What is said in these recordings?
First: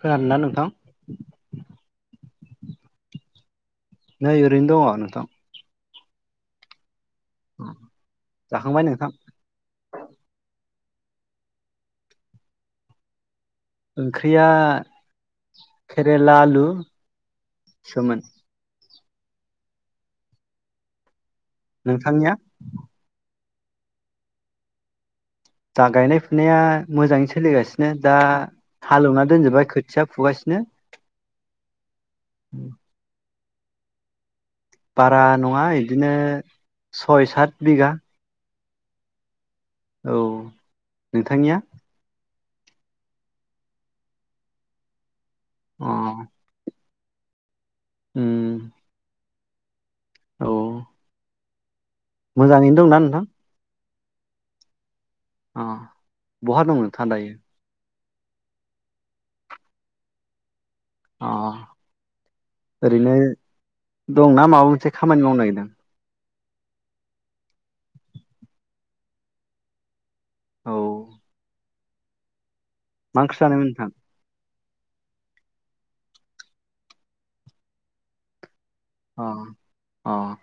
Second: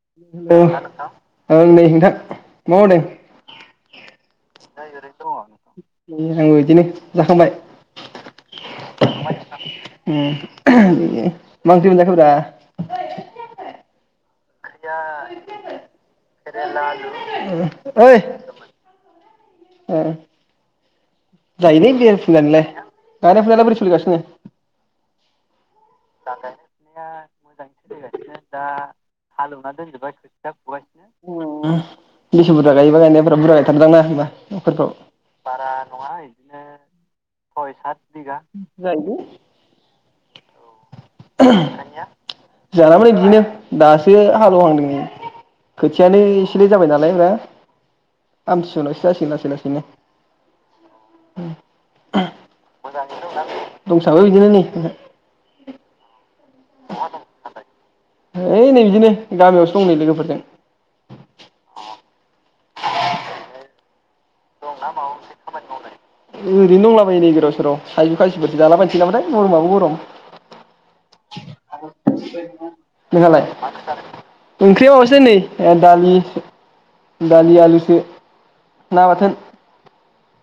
खोनादोंना दो नोंथां ओं नै नोंथां मा मावदों? नै ओरैनो दङ नोंथां। ओम आंबो बिदिनो जाखांबाय? जाखांबाय नोंथां ओम मा ओंख्रि मोनजाखो ब्रा? ओंख्रिया केरेला आलु ओइ सोमोन ओ जायोलै बेरे नोंथांनिया फुंजानिलाय ला बोरै सोलि गासिनो? दा गायनाय फुनाया मोजाङै सोलिगासिनो दा हालेवना दोनजोबबाय खोथिया फुगासिनो ओं बेसे बुरजा गायोबा गायनाया बा? बुरजा गायथारो दां ना होमबा? न'खरफ्राव? बारा नङा इदिनो सय सात बिगा। जायो लै। औ नोंथांनिया? जानाबो नै बिदिनो दासो हालौवहांदों अ खोथियायानो इसे लेद जाबायना लायब्रा उम आमथि सुवानि उनावसो जासिगोन दां। [inaudible] औ मोजाङैनो दंना नोंथां? दंसाबो बिदिनो नै ओ बहा दं नोंथाङा दायो? है नै बिदिनो गामियावसो दं नै लोगोफोरजों। अ ओरैनो दंना माबा मोनसे खामानि मावनो नागिरदों? ओरैनो दंलाबायो नै गोदाव सोराव थाइजौ खाजिफोरसो जालाबायनोसै नामाथाय गरमाबो गरम। औ [unintelligible] मा ओंख्रि जानायमोन नोंथां? ओंख्रिया माबासो नै ओ दालि दालि आलुसो। ना बाथोन अ' अ'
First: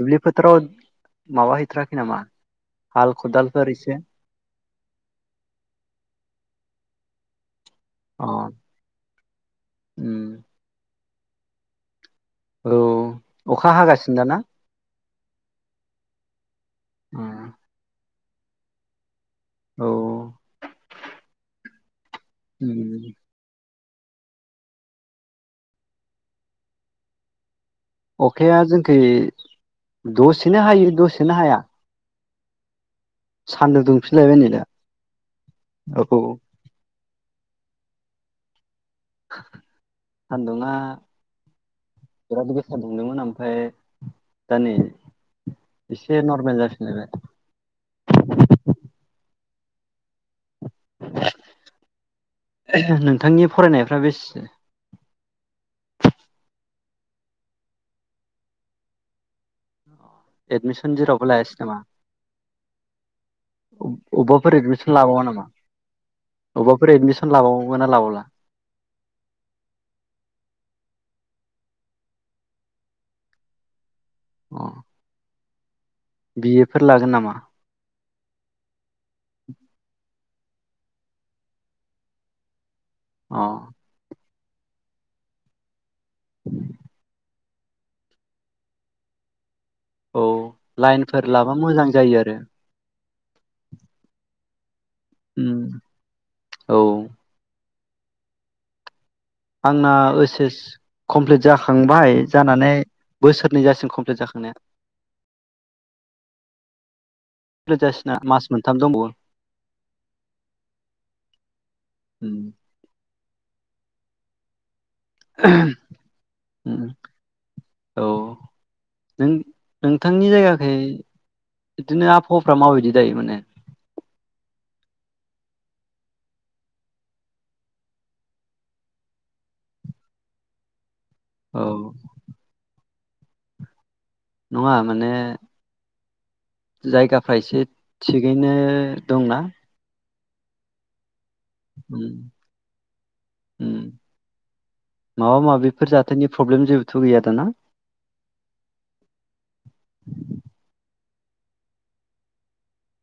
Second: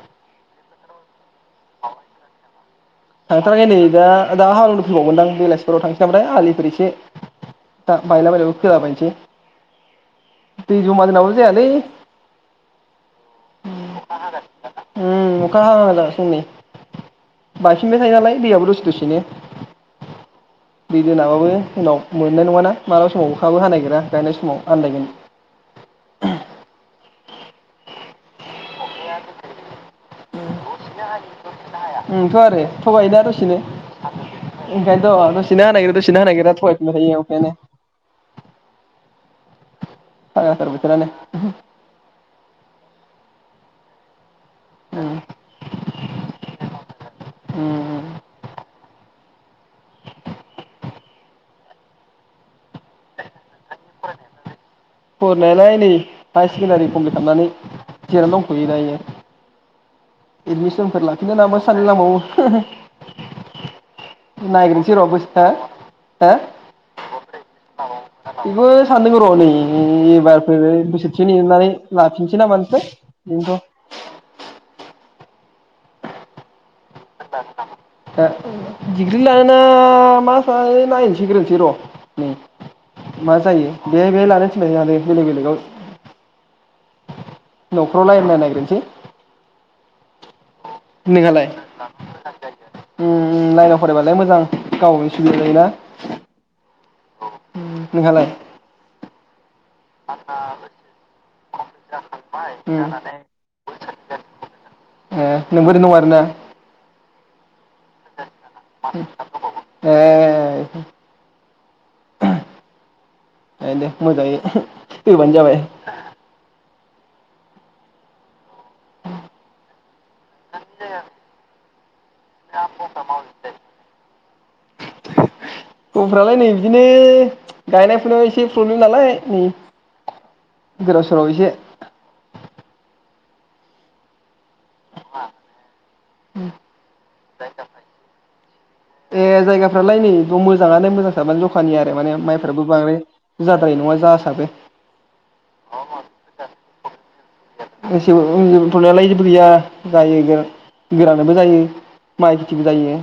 दुब्लि फोथाराव माबा हैैथाराखै नामा? हाल थांथाराखै खदालफोर नै एसे दा दा हालौ गौमोन दां बिलासिफोराव थांसै नामाथाय आलिफोर एसे दा अ बायला बायनायखौ खोला बायनिसै उम दै जमा जोनावबो जायालै औ अखा हागासिनो दाना? उम अखा हागासिनो नै उम बायफिनबाय थायोनोलाय दैयाबो दसे दसेनो औ बिनो नामाबो। उनाव मोननाय नङा ना उम मालाबा समाव अखाबो हानायगोन दा गायनाय समाव आन्दायगोन। अखाया जोंखै दसेनो हायो दसेनो हाया। ओं थ आरो थगायो दा दसेनो सान्दुं दुंफिनलायबाय नै दा ओंखायनोथ' दसेनो हानाय दसेनो औ हानो नागिरा थगायफिनबाय थायो औ बेेने फागलाथार सान्दुङा बोथोरानो दा दुंदोंमोन आमफाय दा नै उम एसे नरमेल जाफिनलायबाय। उम उम नोंथांनि फरायनायफोरा बेसेसो फरायनायालाय नै हायार सेकेनडारि कमफिलद खालामनानै जिरनानै दंथयो दायो। एदमिसन एडमिसनफोर जेरावबो लाफिनो लायासै नामा? साननो नांबावो अ-अबबाफोर नायग्रोनोसै एदमिसन र' लाबावा बोस हो नामा? अबेबाफोर एदमिसन लाबावगोन ना लाबावला? बेखौनो सानदों र' नै एबारफोर बोसोरसे नेनानै लाफिनसै नामानोसै बेनोथ' [unintelligible] बि ए फोर लागोन नामा? ओ डिग्रि लानो मालानो नायनोसैग्रोनिसै र' अ माजायो बे बे लानोस माना बे बेलेग बेलेगाव [inaudible] न'खराव रालायना नायग्रोनोसै औ लाइनथार लाबा मोजां जायो आरो ओम लाइनाव फरायबालाय मोजां गावनि सुबिदा उम जायो ना औ नोंहालाय आंना ओस एस कमप्लिट जाखांबाय जानानै उम बोसोरनै जासिम कमप्लिट जाखांनाया ए नोंबो दं आरोना रोजासिना मास मोनथाम दंबावो ओ अ होम आ दे मोजांयै फैबानो जाबाय उम औ नों नोंथांनि जायगाखै बिदिनो आबहावाफ्रा माबायदि दायो माने खबरफ्रालाय नै बिदिनो गायनायफोरनाव एसे प्रब्लेम नालाय नै गोदाव सोराव एसे औ नङा माने जायगाफ्रा एसे थिगैनो ए दंना जायगाफ्रालाय नै मोजाङानो मोजां बाबानो जखानि आरो उम माने माइफ्राबो बांद्राय उम जाद्राय नङा जासाबो माबा माबिफोर जाथायनि [inaudible] एसेबो ओं जेबो थ गैया जायै जों गोरानानोबो जायो माइ खेथिबो जायो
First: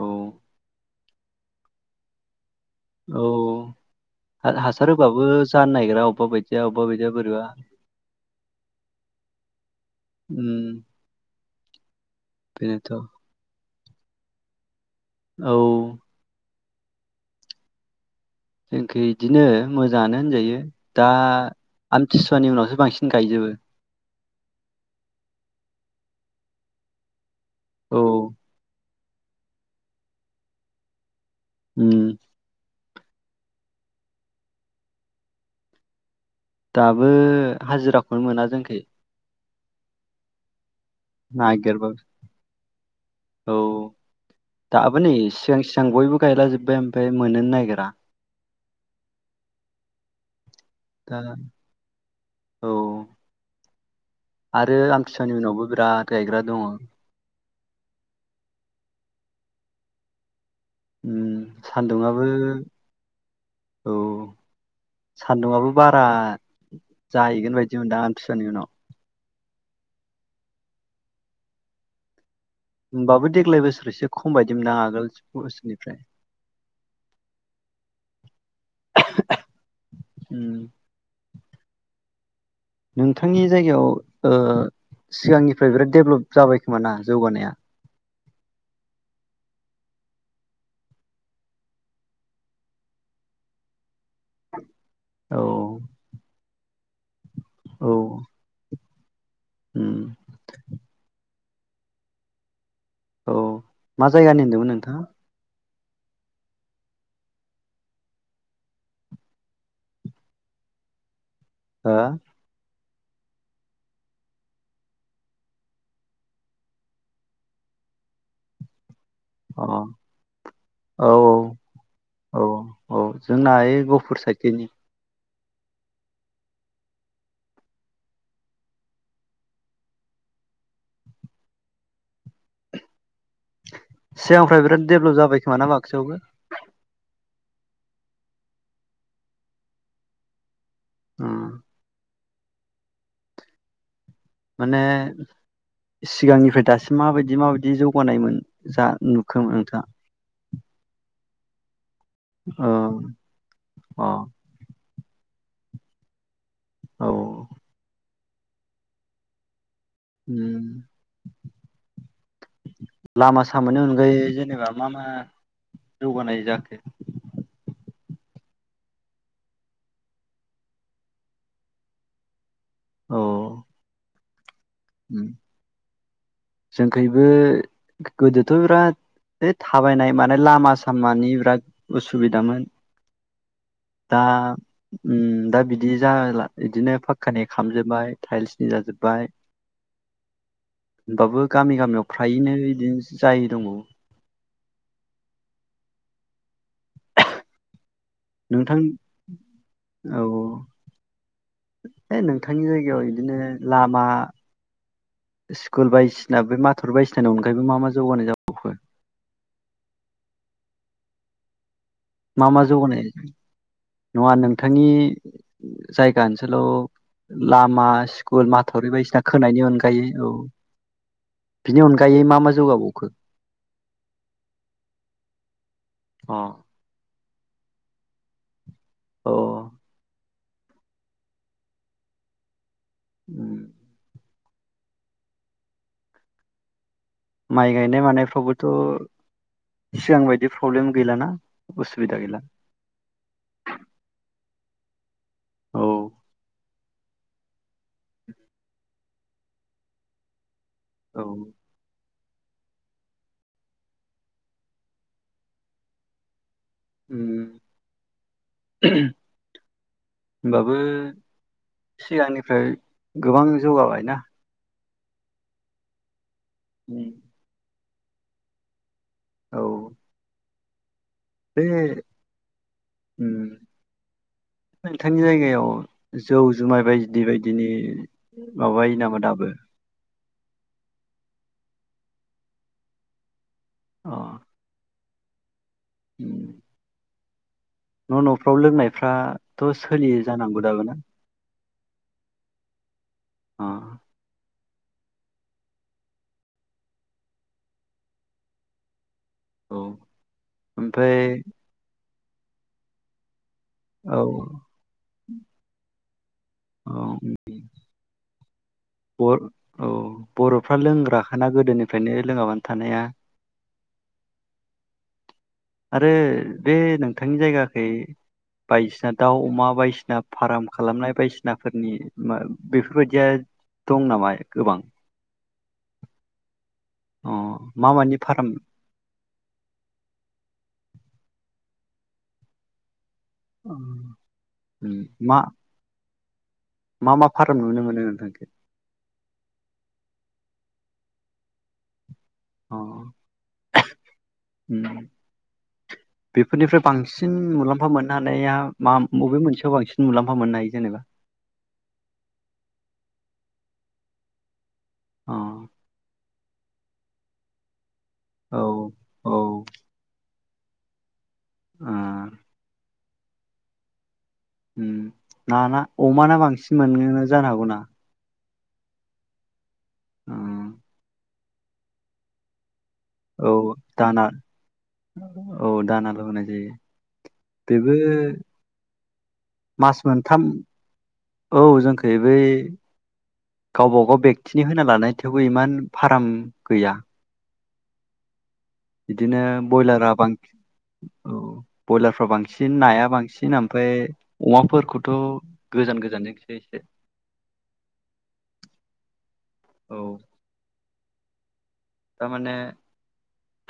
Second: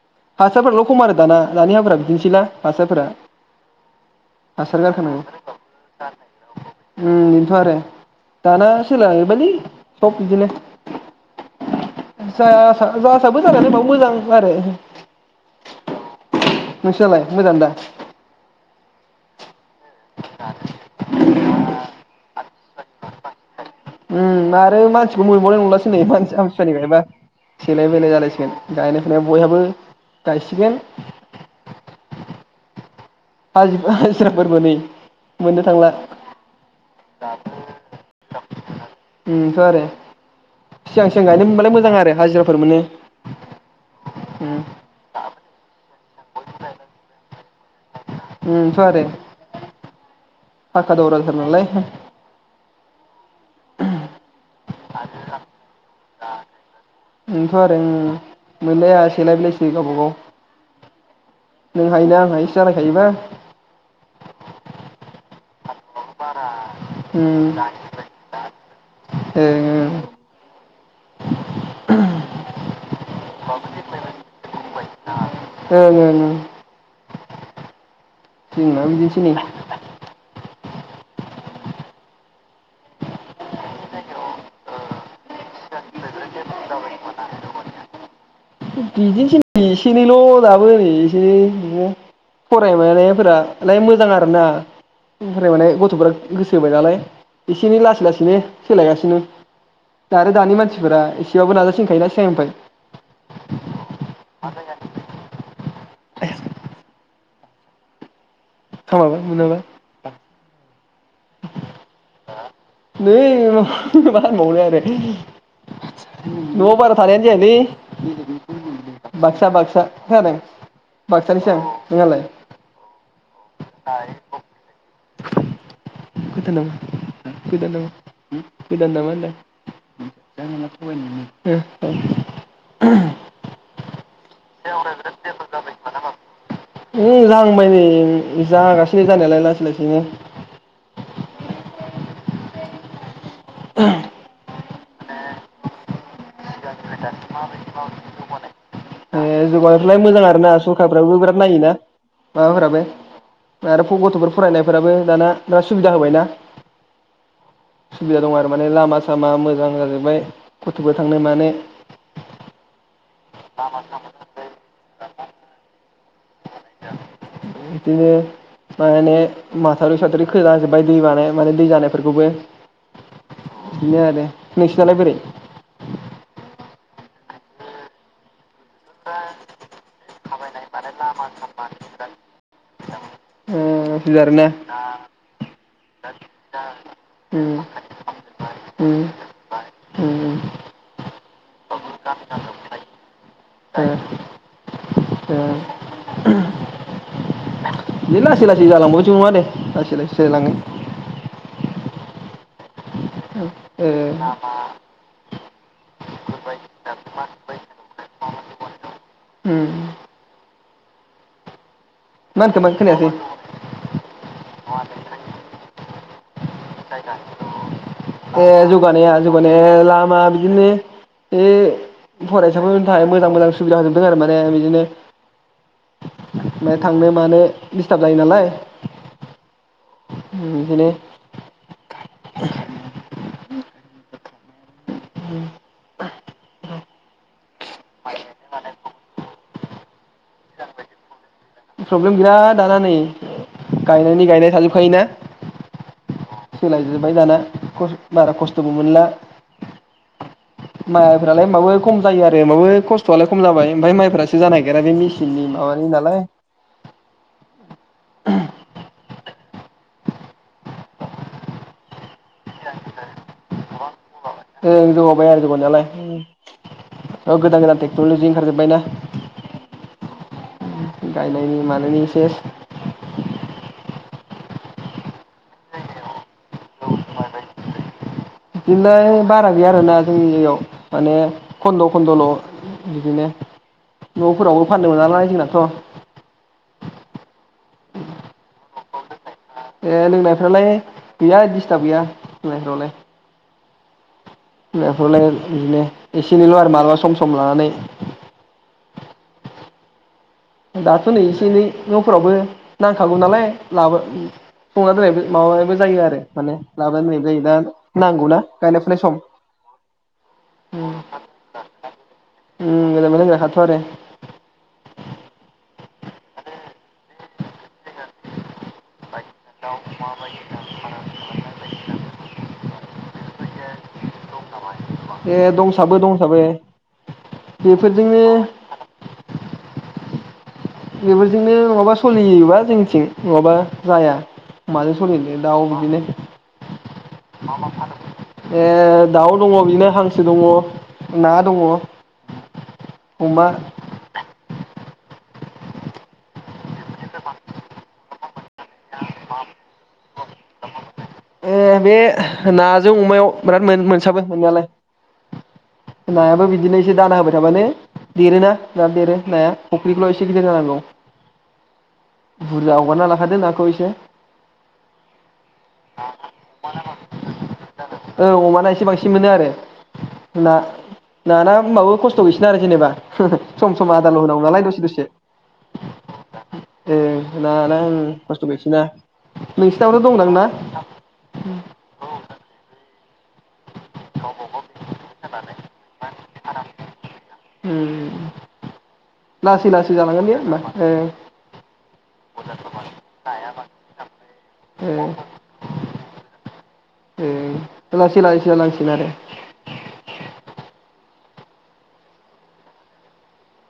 औ हासार फोरालाय खम आरो दाना दानि हाफोरा बिदिनोसै ना औ हा हासार होबाबो जानो नागिरा अबेबा बायदिया अबेबा बायदिया उम बोरैबा बेनोथ' आरो दाना सोलाय लांजोबायलै सब उम बिदिनो जा सा बेनोथ' जासाबो जानायालाय होमबाबो मोजां आरो औ नोंसिनालाय मोजां दा जोंनिखै इदिनो मोजाङानो होनजायो दा आमति सुवानि उनावसो बांसिन गायजोबो उम आरो मानसिखौ मोनबावनाय नंलासो नै मानसि आमसुवानि गायबा सेलाय औ बेलाय जालाय सिगोन गायनाय बयहाबो गायसिगोन उम हाजि हाजिराफोरबो नै मोननो थांला दाबो हाजिराखौनो मोना जोंखै ओं थ' आरो सिगां सिगां गायनो मोनबालाय नागिरबो मोजां आरो हाजिराफोर मोनो औ दाबो नै सिगां सिगां बयबो गायला जोबबाय ओमफ्राय मोन्नोनो नागिरा। ओमथ' आरो। फाखा दा दावराथार नालाय औ आरो आमथिसुवानि उनावबो बिराद गायग्रा दङ। ओमथ' आरो औ मोनलाया सेलाय बेलायसै गावबागाव। उम नों हायोना सान्दुंआबो आं हायोसो जालायखायोबा। औ सान्दुंआबो बारा जाहैगोन बायदि मोनदां आमथिसुवानि उनाव। ओ होमबाबो देग्लाय बोसोराव एसे खम बायदि मोनदों आगोल ओं बोसोरनिफ्राय ओं ओं। जोंना बिदिनोसै नेै? ओम नोंथांनि जायगायाव ओ सिगांनिफ्राय बिराद डेभलप जाबाय खोमा ना जौगानाया? बिदिनोसै एसे एनैल' दाबो नै एसे एनै बिदिनो फरायनाय मानायफोरालाय मोजां आरोना। औ ओमफ्राय माने गथ'फोरा गोसो होबाय नालाय एसे एनै औ लासै लासैनो सोलायगासिनो उम [unintelligible] आरो दानि मानसिफोरा एसे बेेयावबो नाजासिनखायोना सिगांनिफ्राय औ मा जायगानि होनदोंमोन नोंथाङा? [inaudible] [unintelligible] हा? नै बे मा होनबावनो आरो न'आव बारा थानायानो जायालै। बाक्सा अ बाक्सा खोनादों औ बाक्सानिसो आं औ नोंहालाय? औ औ जोंना ओइ गहपुर साइडखैनि गोदान नामा, गोदान नामा, गोदान नामा होनदां [inaudible] सिगांनिफ्राय बिराद डेभलप जाबाय खोमाना बाक्सायावबो? [unintelligible] जाहांगासिनो जानायालाय लासै लासैनो उम। [inaudible] ने सिगांनिफ्रायद दासिम माबायदि माबायदि जौगानायमोन जा ए नुखो नोंथाङा जौगानायफ्रालाय मोजां आरोना सरखारफ्राबो बिराद नायो ना? माबाफोराबो औ आरो फ अ गथ'फोर फरायनायफोराबो दाना दा सुबिदा होबायना? औ सुबिदा दं आरो माने लामा सामा मोजां आर जोबाय उम गथ'फो थांनाय मानाय हा मोननि अगायै जेनबा दा मा मा जौगानाय जाखो? बिदिनो माने माथावरि साथरि खोला जोब्बाय दै बानाया माने दै जानायफोरखौबो। औ दिनो आरो नोंसोर नियालाय बोरै? जोंखैबो गोदोथ' राद थोद थाबायनाय मान लामा सामानि बिराद उसुबिदामोन। ओ दा सुबिदा आरोना उम दा बिद दि जाला इदिनोब पाक्कानि उम खामजोब्बाय टाइल्सनि उम जाजोब्बाय। उम ओमबाबो गामि गामियाव फ्रायैनो बिदिनो जायै दंबावो। ओ दे लासै लासै नोंथां जालांबाबो जेबो नङा दे लासै लासै जायलांगोन। बे नोंथांनि जायगायाव इदिनो लामा स्कुल बायदिसिना बे माथुर बायदिसिनानि अनगायैबो मा मा जौगानाय जाबावखो? उम मा मा होनखोमोन जौगानाय खोनायासै नङा नोंथांनि सायगाल ओनसो ए माथावरि जौगानाया बायदिसिना खोनायनि जौगानाया अनगायै लामा औ बिदिनो बे बिनि अनगायै मा मा फरायसाफोरनि जौगाबावखो? थाखाय मोजां मोजां सुबिदा होजोबदों आरो माने बिदिनो अ [unintelligible] थांनोब मानो दिस्टाब जायो नालाय औ उम ओंखायनो [unintelligible] उम माइ गायनाय मानायफ्रावबोथ सिगां बायदि फ्रबलेम गैलाना? प्रब्लेम गैला दाना नै गायनायनि गायनाय थाजो खायोना। औ। सोलायजोबबाय दाना खस बारा खस्थ'बो मोनला। औ मालायफोरालाय माबो खम‌ जायो आरो माबो खस्थ'आलाय खम जाबाय ओमफ्राय माइफ्रासो जानो नागिरा बे मेसिननि माबानि नालाय। उम। होनबाबो सिगांनिफ्राय गोबां जौगाबायना। ओं जोगाबाबय आरो जौगानायालाय उम। अ गोदान गोदान‌ थेग नलजि ओंखारजोबबाय ना। औ। उम। गायनायनि बे मानायनि सेस नोंथांनि जायगायाव जौ जुमाय बायदि बायदिनि माबायो नामा बिलाय दाबो बारा गैया आरोना जोंनि नियाव माने खन्द खन्दल बिदिनो। नफोरावबो फाननो मोना नालाय। जोंनाथ उम। न नफ्राव लोंनायफ्रा ए लोंनायफ्रालाय गैया इदि हिसाब गैया लोंनायफ्रावलाय। अ। लोंनायफोरलाय बिदिनो एसे एनैल आरो मालाबा सम सम लानानै औ। दाथ नै ओमफ्राय एसे एनैफ्राव फोरावबो नांखागौ नालाय। लाबो औ संना दोनाय माबाबो जायो आरो। माने औ लाबानो लैबाय जायो दा नांगौनाा गायनाय फुनाय सम बर औ बर'फ्रा लोंग्राखाना गोदोनिफ्रायनो लोङाबानो उम थानो हाया दानाबा लांजाखाथ' आरो। आरो बे नोंथांनि जायगाखौ खै बायदिसिना दाउ अमा बायदिसिना फार्म खालामनाय बायदिसिनाफोरनि मा बेफोरबायदिया दं नामा गोबां? ए दंसाबो दंसाबो। अ मा मानि बेफोरजोंनो फाराम? बेफोरजोंनो नङाबा सोलिजोबा जोंनिथिं। नङाबा जाया माजों मा सोलिनो दाउ बिदिनो। मा मा फार्म नुनो मोनो नोंथांखै? ए दाउ दङ बिनो हांसो दङ, ना दङ अ अमा बेफोरनिफ्राय बांसिन मुलाम्फा मोननो हानाया मा? बबे मोनसेयाव बांसिन मुलाम्फा मोननो हायो जेनेबा? ए बे नाजों अमायाव बिराद मोनो मोनसाबो मोननायालाय अ। नायाबो बिदिनो एसे दाना होबाय थाबानो देरो ना औ दा देरो औ नाया ओ फख्रिखौल' एसे गिदिर जानांगौ। बुरजा हगारना ला लादो नाखौ एसे उम ना ना अमा ना? बांसिन मोनो जानो हागौ ना? औ अमाना एसे बांसिन मोनो आरो। ना नाना होमबाबो खस्थ' गैसिगोना आरो जेनेबा। औ [unintelligible] सम सम आदारल' दाना होनांगौ नालाय दसे दसे। औ दानाल' होनाय जायो ओ नाना बेबो ओं खस्थ' गैसिना। मास नोंसिनावथ' दंदां मोनथाम ना? औ जोंखै बै गावबा गाव बेक्तिनि होना लानाय थेवबो इमान फाराम गैया। उम। बिदिनो लासै लासै ब्रयलारा जालांगोन बां दे होमबा औ ब्रयलारफ्रा बांसिन, नाया बांसिन ओमफ्राय ओ अमाफोरखौथ' गोजान गोजानजोंसो एसे ओ ओला सिलाय सिला लांसिनगोन औ आरो। थारमाने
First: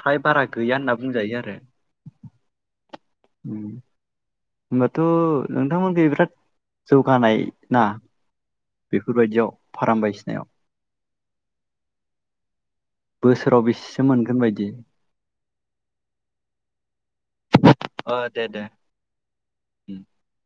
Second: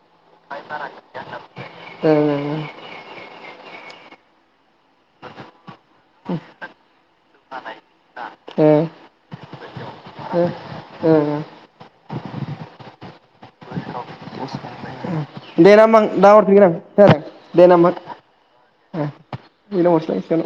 फ्राय बारा गैया होनना बुंजायो आरो। ओ उम होमबाथ' नों नोंथांमोनखै बिराद जौगानाय ना ओ बेफोरबायदियाव फाराम ओ बायदिसिनायाव? ओ। उम बोसोराव बेसेसो मोनगोन बायदि दे ना होमबा आं दा हरफिगोन आं। खोनादों? दे ना होमबा अ दे दे ओ बेनाव उम हरस्लाय